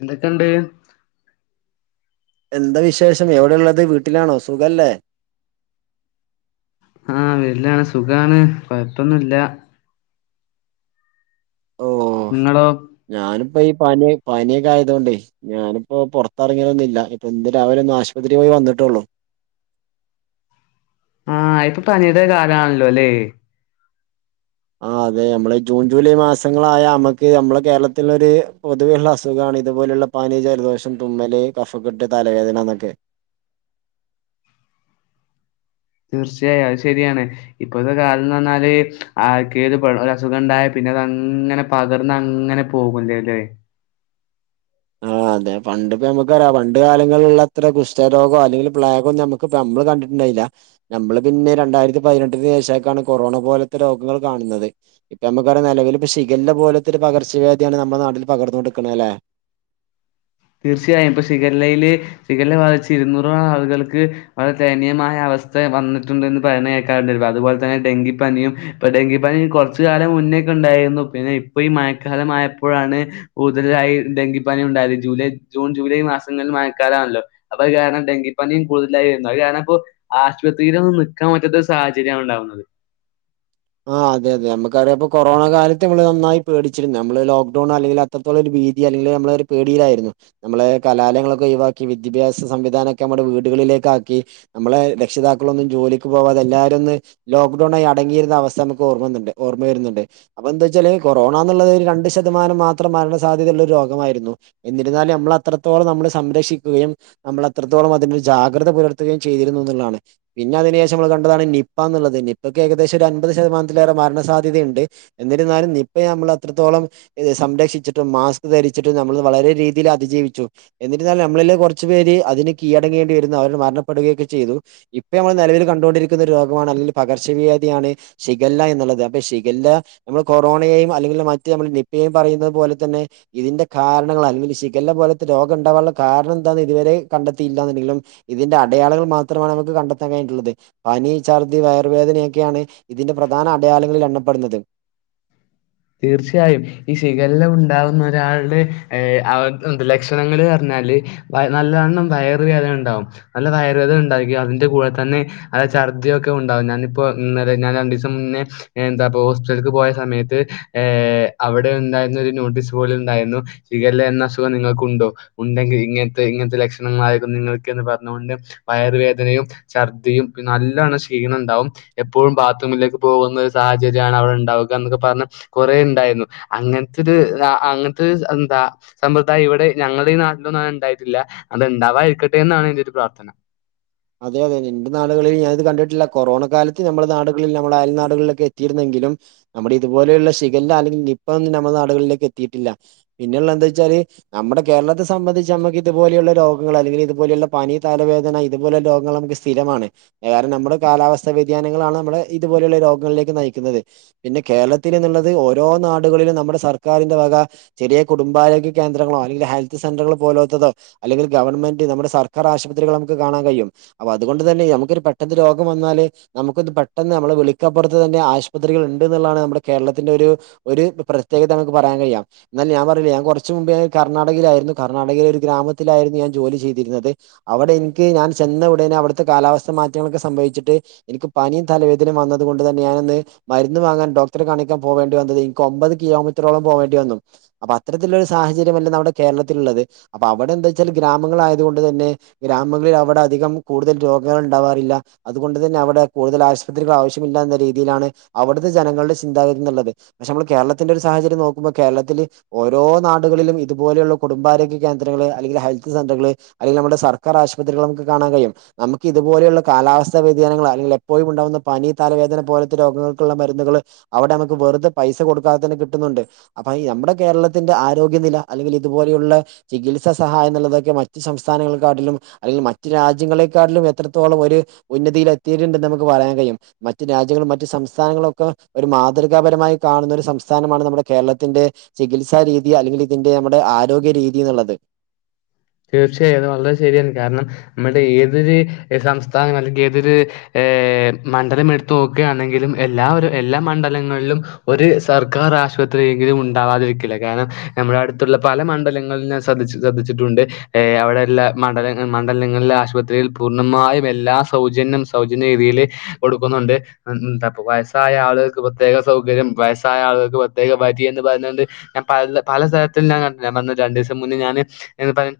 എന്തൊക്കെണ്ട്? എന്താ വിശേഷം? എവിടെള്ളത്? വീട്ടിലാണോ? സുഖല്ലേ? ആഹ് വിട്ലാണ് സുഖാണ് കൊഴപ്പൊന്നുല്ല. ഓഹ് നിങ്ങളോ ഞാനിപ്പ ഈ പനി പനിയൊക്കെ ആയതുകൊണ്ടേ ഞാനിപ്പോ പുറത്ത്റങ്ങിയതൊന്നില്ല ഇപ്പൊ ന്ന് രാവിലൊന്ന് ആശുപത്രി പോയി വന്നിട്ടുള്ളു. ആഹ് ഇപ്പോ പനിയുടെ കാലാണല്ലോല്ലേ? ആ അതെ നമ്മള് ജൂൺ ജൂലൈ മാസങ്ങളായ അമ്മക്ക് അമ്മള കേരളത്തിൽ ഒര് പൊതുവെ ഇള്ള അസുഖാ ഇതുപോലുള്ള പാനി, ജലദോഷം, തുമ്മല്, കഫക്കെട്ട്, തലവേദന എന്നൊക്കെ തീർച്ചയായും അത് ശെരിയാണ്, ഇപ്പോഴത്തെ കാലം എന്ന് പറഞ്ഞാല് ആർക്ക് ഒരു [unintelligible] ഒര് അസുഖം ഇണ്ടായ പി പിന്നെ അതങ്ങനെ പകർന്ന് അങ്ങനെ പോകുല്ലേല്ലേ. ആഹ് അതെ പണ്ട് ഇപ്പോ നമുക്ക് [unintelligible] പണ്ട് കാലങ്ങളുള്ള അത്ര കുഷ്ട രോഗോ അല്ലെങ്കിൽ പ്ലാഗോ നമ്മക്ക് പ നമ്മള് കണ്ടിട്ടുണ്ടായി ഇല്ല, നമ്മള് പിന്നെ രണ്ടായിരത്തി പതിനെട്ടിന് ശേഷയിട്ടാണ് കൊറോണ പോലത്തെ രോഗങ്ങൾ കാണുന്നത്, ഇപ്പ [unintelligible] നെലവിൽ ഇപ്പ ഷിഖല്ല പോലത്തൊരു പകർച്ചവ്യാധിയാണ് നമ്മടെ നാട്ടിൽ പകർന്നു കൊണ്ടടിക്കന്നത് അല്ലെ തീർച്ചയായും ഇപ്പ ഷിഖല്ലയില് ഷിഖല്ല ബാധിച്ച് ഇരുന്നൂറോളം ആളുകൾക്ക് വളരെ ദയനീയമായ അവ സ്ഥ വന്നിട്ടുണ്ടെന്ന് പറയന്ന കേൾക്കാണ്ട അതുപോലെ തന്നെ ഡെങ്കിപ്പനിയും ഇപ്പ ഡെങ്കിപനി കൊറച്ച് കാലം മുന് [unintelligible] ഉണ്ടായിരുന്നു പിന്നെ ഇപ്പ ഈ മയക്കാലമായപ്പോഴാണ് കൂടുതലായി ഡെങ്കിപ്പനി ഉണ്ടായത്. ജൂലൈ ജൂൺ ജൂലൈ മാസങ്ങളിൽ മയക്കാലാണല്ലോ അപ്പ അത് കാരണം ഡെങ്കിപ്പനിയും കൂടുതലായിരുന്നു അത് കാരണം ഇപ്പോ ആശുപത്രിയിലൊന്നും നിക്കാൻ പറ്റാത്ത സാഹചര്യം കൊണ്ട വന്നത്. ആഹ് അതെ അതെ നമുക്കറിയാംപ്പോ കൊറോണ കാലത്ത് നമ്മള് നന്നായി പേടിച്ചിരുന്നു, നമ്മള് ലോക്ക്ഡൗൺ അല്ലെങ്കിൽ അത്രത്തോം ഒരു [unintelligible] രീതി അല്ലെങ്കി നമ്മള് ഒരു പേടിയിലായിരുന്നു, നമ്മളെ കലാലയങ്ങളൊക്കെ ഒഴിവാക്കി വിദ്യാഭ്യാസ സംവിധാനൊക്കെ നമ്മുടെ വീടുകൾ [unintelligible] ആക്കി നമ്മളെ രക്ഷിതാക്കളൊന്നും ജോലിക്ക് പോവാതെ എല്ലാരും ഒന്ന് ലോക്ക്ഡൌൺ അടങ്ങിയിരുന്ന അവസ് സ്ഥ നമുക്ക് ഓർമ്മ [unintelligible] ഓർമ്മ വരുന്നുണ്ട്, അപ്പ എന്താച്ചാല് കൊറോണാന്നുള്ളത് രണ്ട് ശതമാനം മാത്രം മരണ സാധ്യത ള്ള ഒരു രോഗമായിരുന്നു, എന്നിരുന്നാലും നമ്മൾ അത്രത്തോളം നമ്മള് സംരക്ഷിക്കുകയും നമ്മൾ അത്രത്തോളം അതിന് ജാഗ് ഗ്രത പുലർത്തുകയും ചെയ്തിരുന്നുന്നുള്ളതാണ്, പിന്നെ അതിനു ശേഷം നമ്മള് കണ്ടതാണ് നിപ്പ എന്നുള്ളത് നിപ്പക്ക് ഏകദേശം രണ് [unintelligible] ശതമാനത്തിലേറെ മരണ സാധ്യതയിണ്ട്, എന്നിരുന്നാലും നിപ്പയെ നമ്മള് അത്രത്തോളം ഇത് സംരക്ഷിച്ചിട്ടും മാ മാസ്ക് ധരിച്ചിട്ട് നമ്മള് വളരെ രീതിയിൽ അതിജീവിച്ചു, എന്നിരുന്നാലും നമ്മളിലെ കൊറച്ച് പേര് അതിന് കീഴടങ്ങേണ്ടി വര് [unintelligible] അവര് മരണപ്പെടുകയൊക്കെ ചെയ്തു, ഇപ്പ നമ്മള് നെലവില് കണ്ടുകൊണ്ടിരിക്കുന്ന ഒരു രോഗമാണ് അല്ലെങ്കിൽ പകർച്ചവ്യാധിയാണ് ഷിഗല്ല എന്നുള്ളത് അപ്പൊ ഷിഗല്ല നമ്മള് കൊറോണയെയും അല്ലെങ്കിൽ മറ്റ് നമ്മൾ നിപ്പയെയും പറയുന്നത് പോലെ തന്നെ ഇതിന്റെ കാരണങ്ങള് അല്ലെങ്കിൽ ഷിഗലാ പോലത്തെ രോഗം ഉണ്ടാവാനുള്ള കാരണം എന്താന്ന് ഇതുവരെ കണ്ടെത്തിയില്ലാന്നുണ്ടെങ്കിലും ഇതിന്റെ അടയാളങ്ങള് മാത്രമാണ് നമുക്ക് കണ്ടെത്താൻ കഴിഞ്ഞട്ടുള്ളത് പനി ഛർദ്ദി വയറുവേദനയൊക്കെയാണ് ഇതിന്റെ പ്രധാന അടയാളങ്ങളിൽ എണ്ണപ്പെടുന്നത് തീർച്ചയായും ഈ ഷിഗലാ ഉണ്ടാവുന്ന ഒരാളടെ ഏ അ ലക്ഷണങ്ങള് പറഞ്ഞ ഞ്ഞാല് നല്ലവണ്ണം വയറ് വേദന ഉണ്ടാകും നല്ല വയറ് വേദന ഉണ്ടായിരിക്കും അതിന്റെ കൂടെ തന്നെ ഛർദ്ദിയൊക്കെ ഉണ്ടാകും ഞാനിപ്പോ ഇന്നലെ ഞാൻ രണ്ടു ദിവസം മുന്നേ എന്താ ഹോസ്പിറ്റലേക്ക് പോയ സമയത്ത് ഏ അവിടെ ഉണ്ടായിരുന്ന ഒരു നോട്ടീസ് ബോർഡിൽ ഉണ്ടായിരുന്നു ഷിഗലാ എന്ന അസുഖം നിങ്ങൾക്കുണ്ടോ ഉണ്ടെങ്കിൽ ഇങ്ങനത്തെ ഇങ്ങനത്തെ ലക്ഷണങ്ങള് ആയിരിക്കും നിങ്ങൾക്ക്ന്ന് പറഞ്ഞൊണ്ട് വയറുവേദനയും ഛർദിയുംപിന്നെ നല്ലവണ്ണം ക്ഷീണ മുണ്ടാവും എപ്പോഴും ബാത്റൂമിലേക്ക് പോകുന്ന ഒരു സാഹചര്യമാണ് അവിടെ ഉണ്ടാവുക എന്നൊക്കെ പറഞ്ഞ് കുറെ ഉണ്ടായിരുന്നു അങ്ങനെത്തെയൊരു അങ്ങനത്തെ ഒരു എന്താ സമ്പ്രദായം ഇവിടെ ഞങ്ങളടെ ഈ നാട്ടിലൊ ന്നും ഉണ്ടായിട്ടില്ല അത് ഉ ണ്ടാവാതിരിക്കട്ടെ എന്നാണ് എന്റെ ഒരു പ്രാർഥന അതെ അതെ എന്റെ നാടുകളിൽ ഞാനിത് കണ്ടിട്ടില്ല കൊറോണ കാലത്ത് നമ്മടെ നാടുകളിൽ നമ്മുടെ അയൽ നാടുകളിലൊക്കെ എത്തിയിരുന്നെങ്കി ലും നമ്മുടെ ഇതുപോലെയുള്ള ഷിഗലാ അല്ലെങ്കിൽ നിപ്പയൊന്നും നമ്മുടെ നാടുകളിലേക്ക് എത്തിയിട്ടില്ല പിന്നെയുള്ള എന്താന്ന് വെച്ചാല് ച്ചാല് നമ്മുടെ കേരളത്തെ സംബന്ധിച്ച് നമുക്ക് ഇതുപോലെയുള്ള രോഗങ്ങള് അല്ലെങ്കില് ഇതുപോലുള്ള പനി തലവേദന ഇതുപോലെ രോഗങ്ങൾ നമുക്ക് സ്ഥിരമാണ് കാരണം നമ്മുടെ കാലാവസ്ഥ വ്യതിയാനങ്ങളാണ് നമ്മുടെ ഇതുപോലെയുള്ള രോഗങ്ങളിലേക്ക് നയി ക്കുന്നത് പിന്നെ കേരളത്തി ഇ ന്നുള്ളത് ഓരോ നാടുകളിലും നമ്മുടെ സർക്കാരിന്റെ വക ചെറിയ കുടുംബ ആരോഗ്യ കേന്ദ്രങ്ങളോ അല്ലെങ്കില് ഹെൽത്ത് സെന്ററുകളോ പോലോ ത്തതോ അല്ലെങ്കി ഗവൺമെൻറെ നമ്മുടെ സർക്കാർ ആശുപത്രികൾ നമ്മു ക്ക് കാണാൻകഴിയും അപ്പം അതുകൊണ്ട് തന്നെ നമുക്ക് ഒരു പെട്ടന്ന് രോഗം വന്നാല് നമ്മുക്ക് പെട്ടെന്ന് നമ്മളെ വിളിക്കപ്പുറത്ത്തന്നെ ആശുപത്രികൾ ഉണ്ടന്നുള്ളതാണ് നമ്മുടെ കേരളത്തിന്റെ ഒരു ഒരു പ്രത്യേകത നമുക്ക് പറയാൻ കഴിയാം എന്നാൽ ഞാൻ പറയൂ ഞാൻ കൊറച്ച് മുൻപേ കർണാടകയിലായിരുന്നു കർണാടകയിലെ ഒരു ഗ്രാമത്തിലായിരുന്നു ഞാൻ ജോലി ചെയ്തിരുന്നത് അവിടെ എനിക്ക് ഞാൻ ചെന്നയുടനെ അവിടുത്തെ കാലാവസ്ഥ മാറ്റങ്ങളൊക്കെ സംഭവിച്ചിട്ട് എനിക്ക് പനിയും തലവേദനയും വന്നത് കൊണ്ട് തന്നെഞാന് മരുന്ന് വാങ്ങാൻ ഡോക്ടറെ കാണിക്കാൻ പോകേണ്ടി വന്നത് എനിക്ക് ഒമ്പത് കിലോമീറ്ററോളം പോകേണ്ടി വന്നു അപ്പൊ അത്ര ഇത്തരത്തിലുള്ള ഒരു സാഹചര്യം അല്ല നമ്മുടെ കേരളത്തിലുള്ളത് അപ്പൊ അവിടെ എന്താ വെച്ചാല് ഗ്രാമങ്ങളായത് കൊണ്ട് തന്നെ ഗ്രാ ങ്ങളിൽ അവിടെ അധികം കൂടുതൽ രോഗങ്ങൾ ഉണ്ടാവാറില്ല അതുകൊണ്ട് തന്നെ അവിടെ കൂടുതൽ ആശുപത്രികൾ ആവശ്യമില്ല എന്ന രീ രീതിയിലാണ് അവിടുത്തെ ജനങ്ങളുടെ ചിന്താഗതി എന്നുള്ളത് പക്ഷെ നമ്മള് കേരളത്തിന്റെ ഒരു സാഹചര്യം നോക്കുമ്പോൾ കേരളത്തില് ഓരോ നാടുകളിലും ഇതുപോലെയുള്ള കുടുംബാരോഗ്യ കേന്ദ്രങ്ങള് അല്ലെങ്കിൽ ഹെൽത്ത് സെന്ററുകള് അല്ലെങ്കിൽ നമ്മുടെ സ സർക്കാർആശുപത്രികള് നമ്മുക്ക് കാണാൻ കഴിയും നമുക്ക് ഇതുപോ ലുള്ള കാലാവസ്ഥ വ്യതിയാനങ്ങള് അല്ലെങ്കി എപ്പോഴും ഉണ്ടാവുന്ന പനി തലവേ വേദനപോലത്തെ രോഗങ്ങൾക്കുള്ള മരുന്നുകള് അവിടെ നമുക്ക് വെറുത പൈസ കൊടുക്കാതെതന്നെ കിട്ടുന്നുണ്ട് അപ്പോ ഈ നമ്മടെ കേരളത്തിന്റെ ആരോഗ്യനില അല്ലെങ്കിൽ ഇതുപോലെയുള്ള ചികിത്സാ സഹായം എന്നുള്ളതൊക്കെ മറ്റു സംസ്ഥാനങ്ങളെക്കാട്ടിലും അല്ലെങ്കിൽ മറ്റ് രാജ്യങ്ങളെക്കാട്ടിലും എത്രത്തോളം ഒരു ഉന്നതിയിൽ എത്തിയിട്ടുണ്ടെന്ന് നമുക്ക് പറയാൻ കഴിയും മറ്റ് രാജ്യ രാജ്യങ്ങളും മറ്റ് സംസ്ഥാനങ്ങളൊ ക്കെ ഒരു മാതൃകാപരമായി കാണുന്ന ഒരു സംസ്ഥാനമാണ് നമ്മുടെ കേരളത്തിന്റെ ചി ചികിസ രീതി അല്ലെങ്കിൽ ഇതിന്റെ നമ്മുടെ ആരോഗ്യരീതി എന്നുള്ളത് തീർച്ചയായും അത് വളരെ ശരിയാണ് കാരണം നമ്മുടെ ഏതൊരു സംസ്ഥാനം അല്ലെങ്കിൽ ഏതൊരു മണ്ഡലം എടുത്ത് നോക്കുകയാണെങ്കിലും എല്ലാമൊ രു എല്ലാ മണ്ഡലങ്ങളിലും ഒരു സർക്കാർ ആശുപത്രിയെങ്കിലും ഉണ്ടാവാതിരിക്കില്ല കാരണം നമ്മുടെ അടുത്തുള്ള പല മണ്ഡലങ്ങളിൽ ഞാൻ ശ്രദ്ധി ശ്രദ്ധിച്ചിട്ടുണ്ട് അവിടെ എല്ലാ മണ്ഡല മണ്ഡലങ്ങളിലെ ആശുപത്രികളിൽ പൂർണ്ണമായും എല്ലാ സൗജന്യം സൗജന്യ രീതിയിൽ കൊടുക്കുന്നുണ്ട് എന്താ ഇപ്പോ വയസ്സായ ആളുകൾക്ക് പ്രത്യേക സൗകര്യം വയസ്സായ ആളുകൾക്ക് പ്രത്യേക വരി എന്ന് പറഞ്ഞ് കൊണ്ട് ഞാൻ പല പല സ്ഥലത്ത് ഞാൻ കണ്ടിട്ടുണ്ട് ഞാൻ പറഞ്ഞില്ലേ രണ്ടു ദിവസം മുന്നേ ഞാന്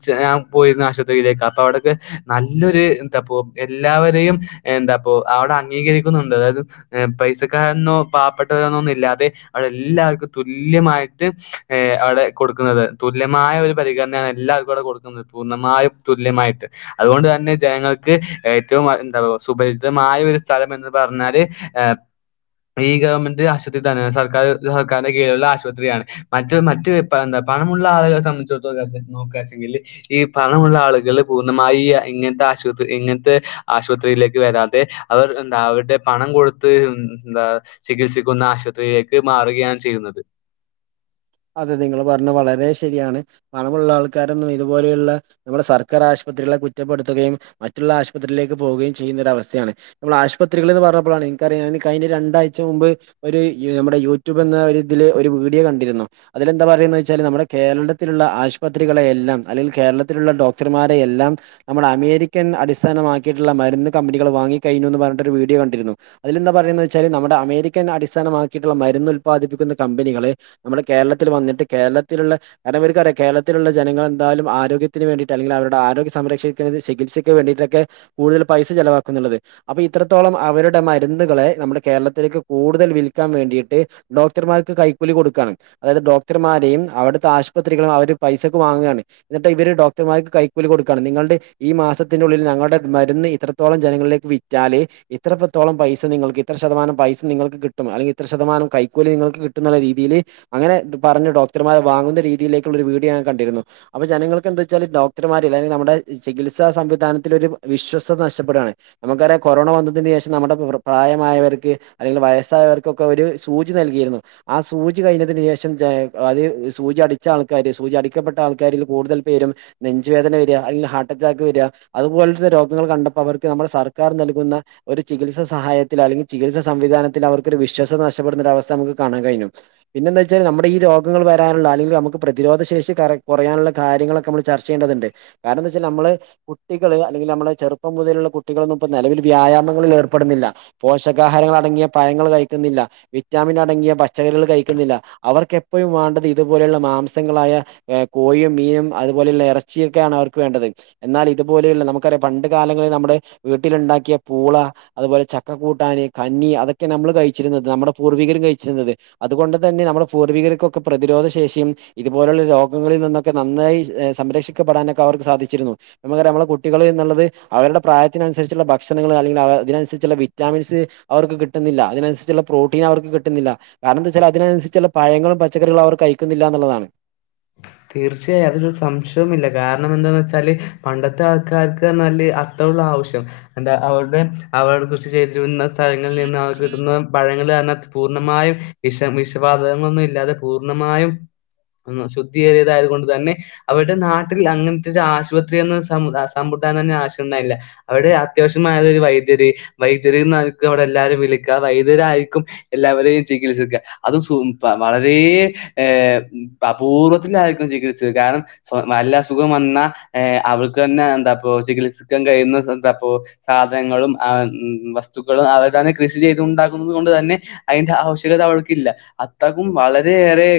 [unintelligible] ച്ച് ഞാൻ പോയിരുന്ന ആശുപത്രിയിലേക്ക് അപ്പൊ അവിടെക്കെ നല്ലൊരു എന്താപ്പോ എല്ലാവരെയും എന്താ അപ്പോ അവിടെ അംഗീകരിക്കുന്നുണ്ട് അതായത് പൈസക്കാരന്നോ പാവപ്പെട്ടതെ ന്നോഒന്നുമില്ലാതെ അവിടെല്ലാ ല്ലാർക്കും തുല്യമായിട്ട് അവിടെ കൊടുക്കുന്നത് തുല്യമായ ഒരു പരിഗണനയാണ് എല്ലാവർക്കും അവിടെ കൊടു ക്കുന്നത് പൂർണമായും തുല്യമായിട്ട് അതുകൊണ്ട് തന്നെ ജനങ്ങൾക്ക് ഏറ്റവും എന്താ സുപരിചിതമാ മായ ഒരു സ്ഥലം എന്ന് പറഞ്ഞാല് ഏ ഈ ഗവൺമെന്റ് ആശുപത്രി തന്നെയാണ് സർക്കാര് സർക്കാരിന്റെ കീഴിലുള്ള ആശുപത്രിയാണ് മറ്റ് മറ്റ്എന്താ പണമുള്ള ആളുകളെ സംബന്ധിച്ചിടത്തോളൂ നോക്കാച്ചെങ്കില് ഈ പണമുള്ള ആളുകൾ പൂർണ്ണമായി ഇങ്ങനത്തെ ആശുപത്രി ഇങ്ങനത്തെ ആശുപത്രിയിലേക്ക് വരാതെ അവർ എന്താ അവരുടെ പണം കൊടുത്ത് എന്താ ചികിത്സിക്കുന്ന ആശുപത്രിയിലേക്ക് മാറുകയാണ് ചെ ചെയ്യുന്നത് അതെ നിങ്ങള് പറഞ്ഞ വളരെ ശരിയാണ് പണമുള്ള ആൾക്കാരൊന്നും ഇതുപോലെയുള്ള നമ്മുടെ സർക്കാർ ആശു ആശുപത്രി കുറ്റപ്പെടുത്തുകയും മറ്റുള്ള ആശുപത്രി ലേക്ക് പോകുകയും ചെയ്യുന്ന ഒരു അവസ്ഥയാണ് നമ്മൾ ആശുപത്രികൾ എന്ന് പറഞ്ഞപ്പോലാണ് എനിക്കറിയാംൻ കഴിഞ്ഞ രണ്ടാഴ്ച മുമ്പ് ഒരു നമ്മുടെ യൂട്യൂബ് എന്ന ഒരുതില് ഒരു വീഡിയോ കണ്ടിരുന്നു അതിലെന്താ പറയുന്ന് വെച്ചാൽ നമ്മുടെ കേരളത്തിലുള്ള ആശുപത്രികളെ എല്ലാം അല്ലെങ്കിൽ കേരളത്തിലുള്ള ഡോക്ടർമാരെെ എല്ലാം നമ്മുടെ അമേരിക്കൻ അടിസ്ഥാനമാക്കിയിട്ടുള്ള മരുന്ന് കമ്പനികൾ വാങ്ങി കഴിഞ്ഞുന്ന് പറഞ്ഞിട്ടൊരു വീഡിയോ കണ്ടിരുന്നു അതിലെന്താ പറയുന്ന് വെച്ചാല് നമ്മുടെ അമേരിക്കൻ അടിസ്ഥാനമാക്കിട്ടുള്ള മരുന്ന് ഉല്പാദിപ്പിക്കുന്ന കമ്പനികള് നമ്മുടെ കേരളത്തിൽ വന്നിട്ട് കേരളത്തിലുള്ള കാരണം ഇവർക്കാരിയാ കേരളത്തിലുള്ള ജനങ്ങൾ എന്തായാലും ആരോഗ്യത്തിന് വേണ്ടിട്ട് അല്ലെങ്കിൽ അവരുടെ അ ആരോഗ്യ സംരക്ഷിക്കുന്നത് ചികിത്സക്ക് വേണ്ടിട്ടൊക്കെ കൂടുതൽ പൈസ ചെലവാക്കുന്നത് അപ്പൊ ഇത്രത്തോളം അവരുടെ മരുന്നുകളെ നമ്മുടെ കേരളത്തിലേക്ക് കൂടുതൽ വിൽക്കാൻ വേണ്ടിയിട്ട് ഡോക്ടർമാർക്ക് കൈക്കൂലി കൊടുക്കാണ് അതായത് ഡോക്ടർമാരെയും അവിടുത്തെ ആശുപത്രികളും അവര് പൈസക്ക് വാങ്ങുകാണ് എന്നിട്ട് ഇവര് ഡോക്ടർമാർക്ക് കൈക്കൂലി കൊ നിങ്ങളുടെ ഈ മാസത്തിന ഉള്ളിൽ ഞങ്ങളുടെ മരുന്ന് ഇത്രത്തോളം ജനങ്ങളിലേക്ക് വിറ്റാലേ ഇത്രത്തോളം പൈസ നിങ്ങൾക്ക് ഇത്ര ശതമാനം പൈസ നിങ്ങൾക്ക് കിട്ടും അല്ലെങ്കിൽ ഇത്ര ശതമാനം കൈക്കൂലി നിങ്ങൾക്ക് കിട്ടും എന്നുള്ള രീതിയില് അങ്ങനെ പറഞ്ഞു ഡോക്ടർമാരെ വാങ്ങുന്ന രീതിയിലേക്കുള്ള ഒരു വീഡിയോ ഞാ കണ്ടിരുന്നു അപ്പോ ജനങ്ങൾക്ക് എന്താ വെച്ചാല് ഡോക്ടർമാർ നമ്മുടെ ചികിത്സാ സംവിധാനത്തിൽ ഒരു വിശ്വസ്തത നഷ്ടപ്പെുകയാണ് നമുക്കറിയാം കൊറോണ വന്നതിനന് ശേഷം നമ്മുടെ പ്രായമായവർക്ക് അല്ലെങ്കിൽ വയസ്സായവർക്കൊക്കെ ഒരു സൂചി നൽകിയിരുന്നു ആ സൂചി കഴിഞ്ഞി തിന് ശേഷം അത് സൂച അടിച്ച ആൾക്കാര് സൂച അടിക്കപ്പെട്ട ആൾക്കാരിൽ കൂടുതൽ പേും നെഞ്ചുവേദ വരിക അല്ലെങ്കിൽ ഹാർട്ട് അറ്റാക്ക് വരിക അതുപോലത്തെ രോഗങ്ങൾ കണ്ടപ്പോ അവർക് നമ്മളെ സക്കാർ നൽുന്ന ഒരു ചികിത്സാ ചികിത്സ സഹായത്തി അല്ലെങ്കിൽ ചികിത്സ സംവിധാനത്തിൽ അവർക്ക് ഒരു വിശ്വാസത നഷ്ടപെടുനരവസ്ഥ നമുക്ക് കാണാ കഴിഞ്ഞു പിന്നെന്താ വെച്ചാൽ നമ്മുടെ ഈ രോഗങ്ങൾ വരാനുള്ള അല്ലെങ്കി നമ്മുക് പ്രതിരോധ ശേഷി കുറയാൻ കാര്യങ്ങളക്കെമ്മ ചർച്ച ചെയ്യേണ്ട ണ്ട് കാരണം വെച്ചാൽ നമ്മള് കുട്ടികള് അല്ലെങ്കി നമ്മളെ ചെറുപ്പം മുതലുള്ള കുട്ടികളന്നു ഇപ്പോ നിലവിൽ വ്യായാമങ്ങള്ളോന്നു ഏർപ്പെടുന്നില്ല പോഷകാഹാരങ്ങൾ അടങ്ങിയ പഴങ്ങൾ കഴിക്കുന്നില്ല വിറ്റാമിൻ അടങ്ങിയ പച്ചക്കറികൾ കഴി ന്നില്ല അവർക്കെപ്പോഴും വേണ്ടത് ഇതുപോലെയുള്ള മാംസങ്ങളായ കോഴിയും മീനും അതുപോലെയുള്ള ഇറ ച്ചിയൊക്കെ ആാണ് അവർക്ക് വേണ്ടത് എന്നാൽ ഇതുപോലെയുള്ള നമുക്കറിയാം പണ്ട് കാലങ്ങളിൽ നമ്മുടെ വീട്ടിലുണ്ടാക്കിയ പൂള അതുപോലെ ചക്കക്കൂട്ടാന് കന്നി അതൊക്കെ നമ്മള് കഴിച്ചിരുന്നത് നമ്മുടെ പൂർവികരും കഴിച്ചിരുന്നത് അതുകൊണ്ട് തന്നെ നമ്മുടെ പൂർവികർക്കൊക്കെ പ്രതിരോധ ശേഷിയും ഇതുപോലുള്ള രോഗങ്ങളിൽ നിന്നൊക്കെ നന്നായി സംരക്ഷിക്ക പടാനൊക്കെ അവർക്ക് സാധിച്ചിരുന്നു നമ്മുക്കറിയ നമ്മളെ കുട്ടികൾ എന്നുള്ളത് അവരുടെ പ്രായത്തിനനുസരിച്ചുള്ള ഭക്ഷണൾ അല്ലെങ്കിൽ അവ അതിനനുസരിച്ചുള്ള വിറ്റാമിൻസ് അവർക്ക് കിട്ടുന്നില്ല അതിനനുസരിുള്ള പ്രോട്ടീൻ അവർക്ക് കിട്ടുന്നില്ല കാരണം എന്തെച്ചാൽ അതിനനുസരിച്ചുള്ള പഴങ്ങളും പച്ചക്കറികളും അവർ കഴിക്കുന്നില്ല എന്നുള്ളതാണ് തീർച്ചയായും അതൊരു സംശ്യംവുമില്ല കാരണം എന്താന്ന് വെച്ചാല് പണ്ടത്തെ ആൾക്കാർക്ക് എന്നാൽ അത്രുള്ള ആവിശ്യം എന്ത അവരുടെ അവ കൃഷി ചെയ്തിരുന്ന സ്ഥലങ്ങളിൽ നിന്ന് അവക്ക് കിട്ടുന്ന പഴങ്ങൾ പൂർണ്ണമായും വിഷ വിഷവാതകങ്ങളൊന്നും ഇല്ലാതെ പൂർണമായും ശുദ്ധേറിയതായത് കൊണ്ട് തന്നെ അവരുടെ നാട്ടിൽ അങ്ങനത്തെ ഒരു ആശുപത്രിയന്ന് സമു സമുദാ ശ്യാം ഉണ്ടായില്ല അവിടെ അത്യാവശ്യമായ ഒരു വൈദ്യുതി വൈദ്യുനിടെ എല്ലരും വിളിക്ക വ ഇതരായിരിക്കും എല്ലാവരെയും ചികിത്സിക്ക അത് വളരെ ഏഹ അപൂർവ്വത്തിലയിരിക്കും ചകില്സിച്ചത് കാരണം നല്ല അസുഖം വന്നാ ഏ അവൾക്ക് തന്നെ എന്താ പ്പോ ചികിത്സിക്കൻ കഴിയുന്നപ്പോ സാധനങ്ങളും ഏ വസ്തുക്കളും അവർ തന്നെ കൃഷി ചെയ്തൊണ്ട കൊണ്ട് തന്നെ അയിന്റെ ആവശ്യകത അവൾക്കില്ല അത്തക്കും വളരെയറെ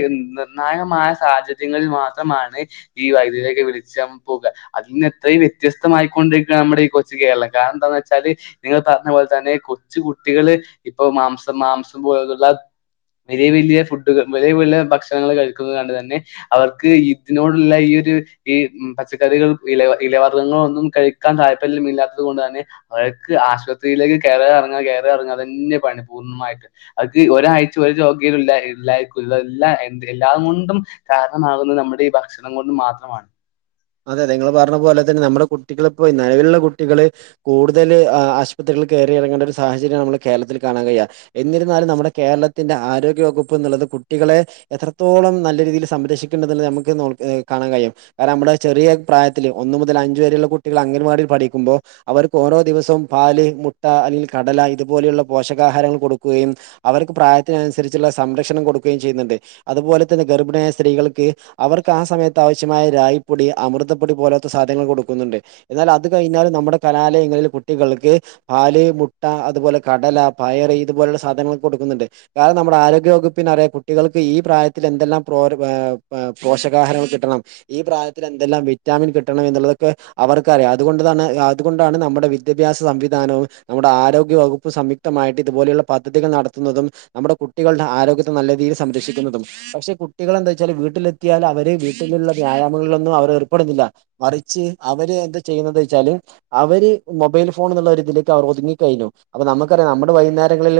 നിർണായകമായ സാഹചര്യങ്ങളിൽ മാത്രമാണ് ഈ വൈദ്യുരൊക്കെ വിളിച്ച പോകുക അതിൽ നിന്ന് എത്രയും വ്യ വ്യത്യസ്തമായിക്കൊണ്ടിരിക്കുകാണ് നമ്മുടെ ഈ കൊച്ചു കേരളം കാരണം എന്താന്ന് വെച്ചാല് നിങ്ങൾ പറഞ്ഞ പോലെ തന്നെ കൊച്ച കുട്ടികള് ഇപ്പോ മാംസം മാംസം പോലുള്ള വലിയ വലിയ ഫുഡകൾ വലിയ വലിയ ഭക്ഷണങ്ങൾ കഴി ണ്ട് തന്നെ അവർക്ക് ഇതിനോടുള്ള ഈ ഒരു ഈ പച്ചക്കറികൾ ഇലവർഗ്ഗങ്ങ ഒന്നും കഴിക്കാൻ താല്പര്യം ഇല്ലാത്തത് കൊണ്ട് തന്നെ അവൾക്ക് ആശുപത്രിയിലേക്ക് കയറി ഇറങ്ങ കയറി ഇറങ്ങാ ത നെ പണി പൂർണ്ണമായിട്ട് അത് ഒരാഴ്ച ഒരു ജോ [unintelligible] എല്ലാം കൊണ്ടും കാരണമാകുന്നത് നമ്മുടെ ഈ ഭക്ഷണം കൊണ്ടും മാത്രമാണ് അതെ നിങ്ങൾ പറഞ്ഞ പോലെ തന്നെ നമ്മുടെ കുട്ടികളിപ്പോൊ നിലവിലുള്ള കുട്ടികള് കൂടുതൽ ആശുപത്രി കേറിയിറങ്ങേണ്ട ഒരു സാഹചര്യം ആണല്ലോ കേരളത്തിൽ കാണാൻ കഴിയ എന്നിരുന്നാലും നമ്മുടെ കേരളത്തിന്റെ ആരോഗ്യവകുപ്പ്ന്നുള്ളത് കുട്ടികളെ എത്രത്തോളം നല്ല രീതിയിൽ സംരക്ഷിക്കേണ്ടത് ന്ന് നമുക്ക് നോ ആ കാണാൻ കഴിയും കാരണം നമ്മടെ ചെറിയ പ്രായത്തില് ഒന്നു മുതൽ അഞ്ചു വരെയുള്ള കുട്ടികൾ അംഗൻവാടിൽ പഠിക്കുമ്പോൾ അവർക്ക് ഓരോ ദിവസവും പാല് മുട്ട അല്ലെങ്കിൽ കടല ഇതുപോലെയുള്ള പോഷകാഹാരങ്ങൾ കൊടുക്കുകയും അവർക്ക് പ്രായത്തിനനുസരിച്ചുള്ള സംരക്ഷണം കൊടുക്കുകയും ചെയ്യുന്നുണ്ട് അതുപോലെ തന്നെ ഗർഭിണിയായ സ്ത്രീകൾക്ക് അവർക്ക് ആ സമയത്ത് ആവശ്യമായ രാ പൊടി അമൃതപ്പൊടി പോലാത്തെ സാധനങ്ങൾ കൊടുക്കുന്നുണ്ട് എന്നാൽ അത് കഴിഞ്ഞാലും നമ്മുടെ കലാലയങ്ങളിൽ കുട്ടികള്ക്ക് പാല് മുട്ട അതുപോലെ കടല പയറ് ഇതുപോലുള്ള സാധനങ്ങൾ കൊടുക്കുന്നുണ്ട് കാരണം നമ്മുടെ ആരോഗ്യ വകു പ്പിന്നറിയാം കുട്ടികൾക്ക് ഈ പ്രായത്തിൽ എന്തെല്ലാം പ്രോര ആം ആം പോഷകാഹാരങ്ങൾ കിട്ടണം ഈ പ്രായത്തി എന്തെല്ലാം വിറ്റാമിൻ കിട്ടണം എന്നുള്ളതൊക്കെ അവർക്കറിയാം അതുകൊണ്ട് തന്നെ അതുകൊണ്ടാണ് നമ്മുടെ വിദ്യാഭ്യാസ സംവിധാ നമ്മുടെ ആരോഗ്യ വകുപ്പ് സംയുക്തമായിട്ട് ഇതുപോലുള്ള പദ്ധതികൾ നടത്തുന്നതും നമ്മുടെ കുട്ടികളുടെ ആരോ നല്ല രീതിൽ സംരക്ഷിക്കുന്നതും പക്ഷേ കുട്ടികൾ എന്താ വെച്ചാല് വീട്ടിലെത്തിയാൽ അവര് വീട്ടിലുള്ള വ്യായ ളോന്നും അവ ഏർപ്പെടുന്നില്ല മറിച്ച് അവര് എന്ത ചെയ്യുന്നത് ന്ന് വെച്ചല് അവര് മൊബൈൽ ഫോൺ ഒരു ഇതിലേക്ക് അവര് ഒതുങ്ങി കഴിഞ്ഞു അപ്പൊ നമുക്കറിയാം നമ്മുടെ വൈകുന്നേരങ്ങളിൽ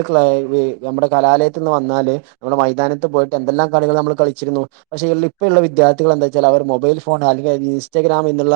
നമ്മുടെ കലാലയത്തിൽ നിന്ന് വന്ന ല് നമ്മുടെ മൈതാനത്ത് പോയിട്ട് എന്തെല്ലാം കളികള് നമ്മൾ കളിച്ചിരുന്നു പക്ഷേ ളിപ്പൊള്ള വിദ്യാർത്ഥികൾ എന്താ വെച്ചാ അവര് മോ മൊബൈൽ ഫോൺ അല്ലെങ്കിൽ ഇൻസ്റ്റഗ്രാം എന്നുള്ള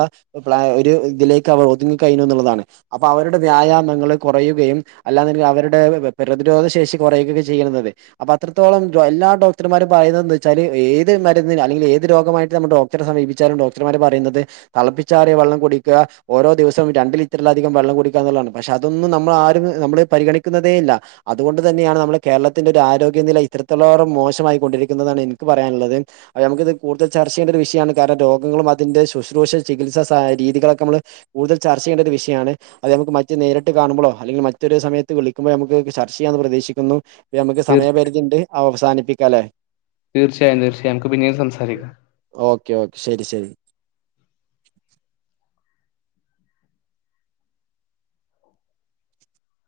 ഒരു ഇതിലേക്ക് അവർ ഒതുങ്ങി കഴിഞ്ഞു എന്നുള്ളതാണ് അപ്പോ അവ വ്യായാമങ്ങൾ കുറയുകയും അല്ലാന്നുണ്ടെങ്കിൽ അവരുടെ പ്രതിരോധ ശേഷി കുറയുക ഒക്കെ ചെയ്യണത് ഒക്കെ അപ്പ അത്രത്തോളം എല്ലാ ഡോക്ടർമാരും പറയുന്നത് എന്ത് വെച്ചാല് ഏത് മരുന്നിന് അല്ലെങ്കില് ഏത് രോഗമായിട്ട് നമ്മു സമീപിച്ചാലും ഡോക്ടർമാര് പറയുന്നത് തെളപ്പിച്ചാറിയ വെള്ളം കുടിക്കുക ഓരോ ദിവസവും രണ്ട് ലിറ്ററിലധികം വെള്ളം കുടിക്കന്നുള്ളതാണ് പശേ അതൊന്നും നമ്മൾ ആരും നമ്മള് പരിഗണിക്കുന്നതേ ഇല്ല അതുകൊണ്ട് തന്നെയാണ് നമ്മുടെ കേരളത്തിന്റെ രാ ആരോഗ്യനില ഇത്തിരത്തോളം മോശമായി കൊണ്ടിരിക്കുന്നതാണ് എനിക്ക് പറയാനുള്ളത് അവോ നമുക്കിത് കൂടുതൽ ചർച്ച ചെയ്യണ്ട ഒരു വിഷ ആണ് കാരണം രോഗങ്ങളും അതിന്റെ ശുശ്രൂഷ ചികിത്സാസാ രീതികളൊക്കെ നമ്മള് കൂടുതൽ ചർച്ച ചെയ്യേണ്ട ഒരു വിഷയാണ് അത് നമുക്ക് മറ്റു നേരിട്ട് കാണുമ്പോളോ അല്ലെങ്കിൽ മറ്റൊരു സമയത്ത് വിളിക്കുമ്പോഴോ നമുക്ക് ചർച്ച ചെയ്യാന്ന് പ്രതീക്ഷിക്കുന്നു നമുക്ക് തീർ- സമയപരിധി ഉണ്ട് അവസാനിപ്പിക്കാം അല്ലേ തീർച്ചയായും തീർച്ചയായും നമ്മുക്ക് പിന്നീട് സംസാരിക്കാം ക്കെ ഓക്കെ ശരി ശരി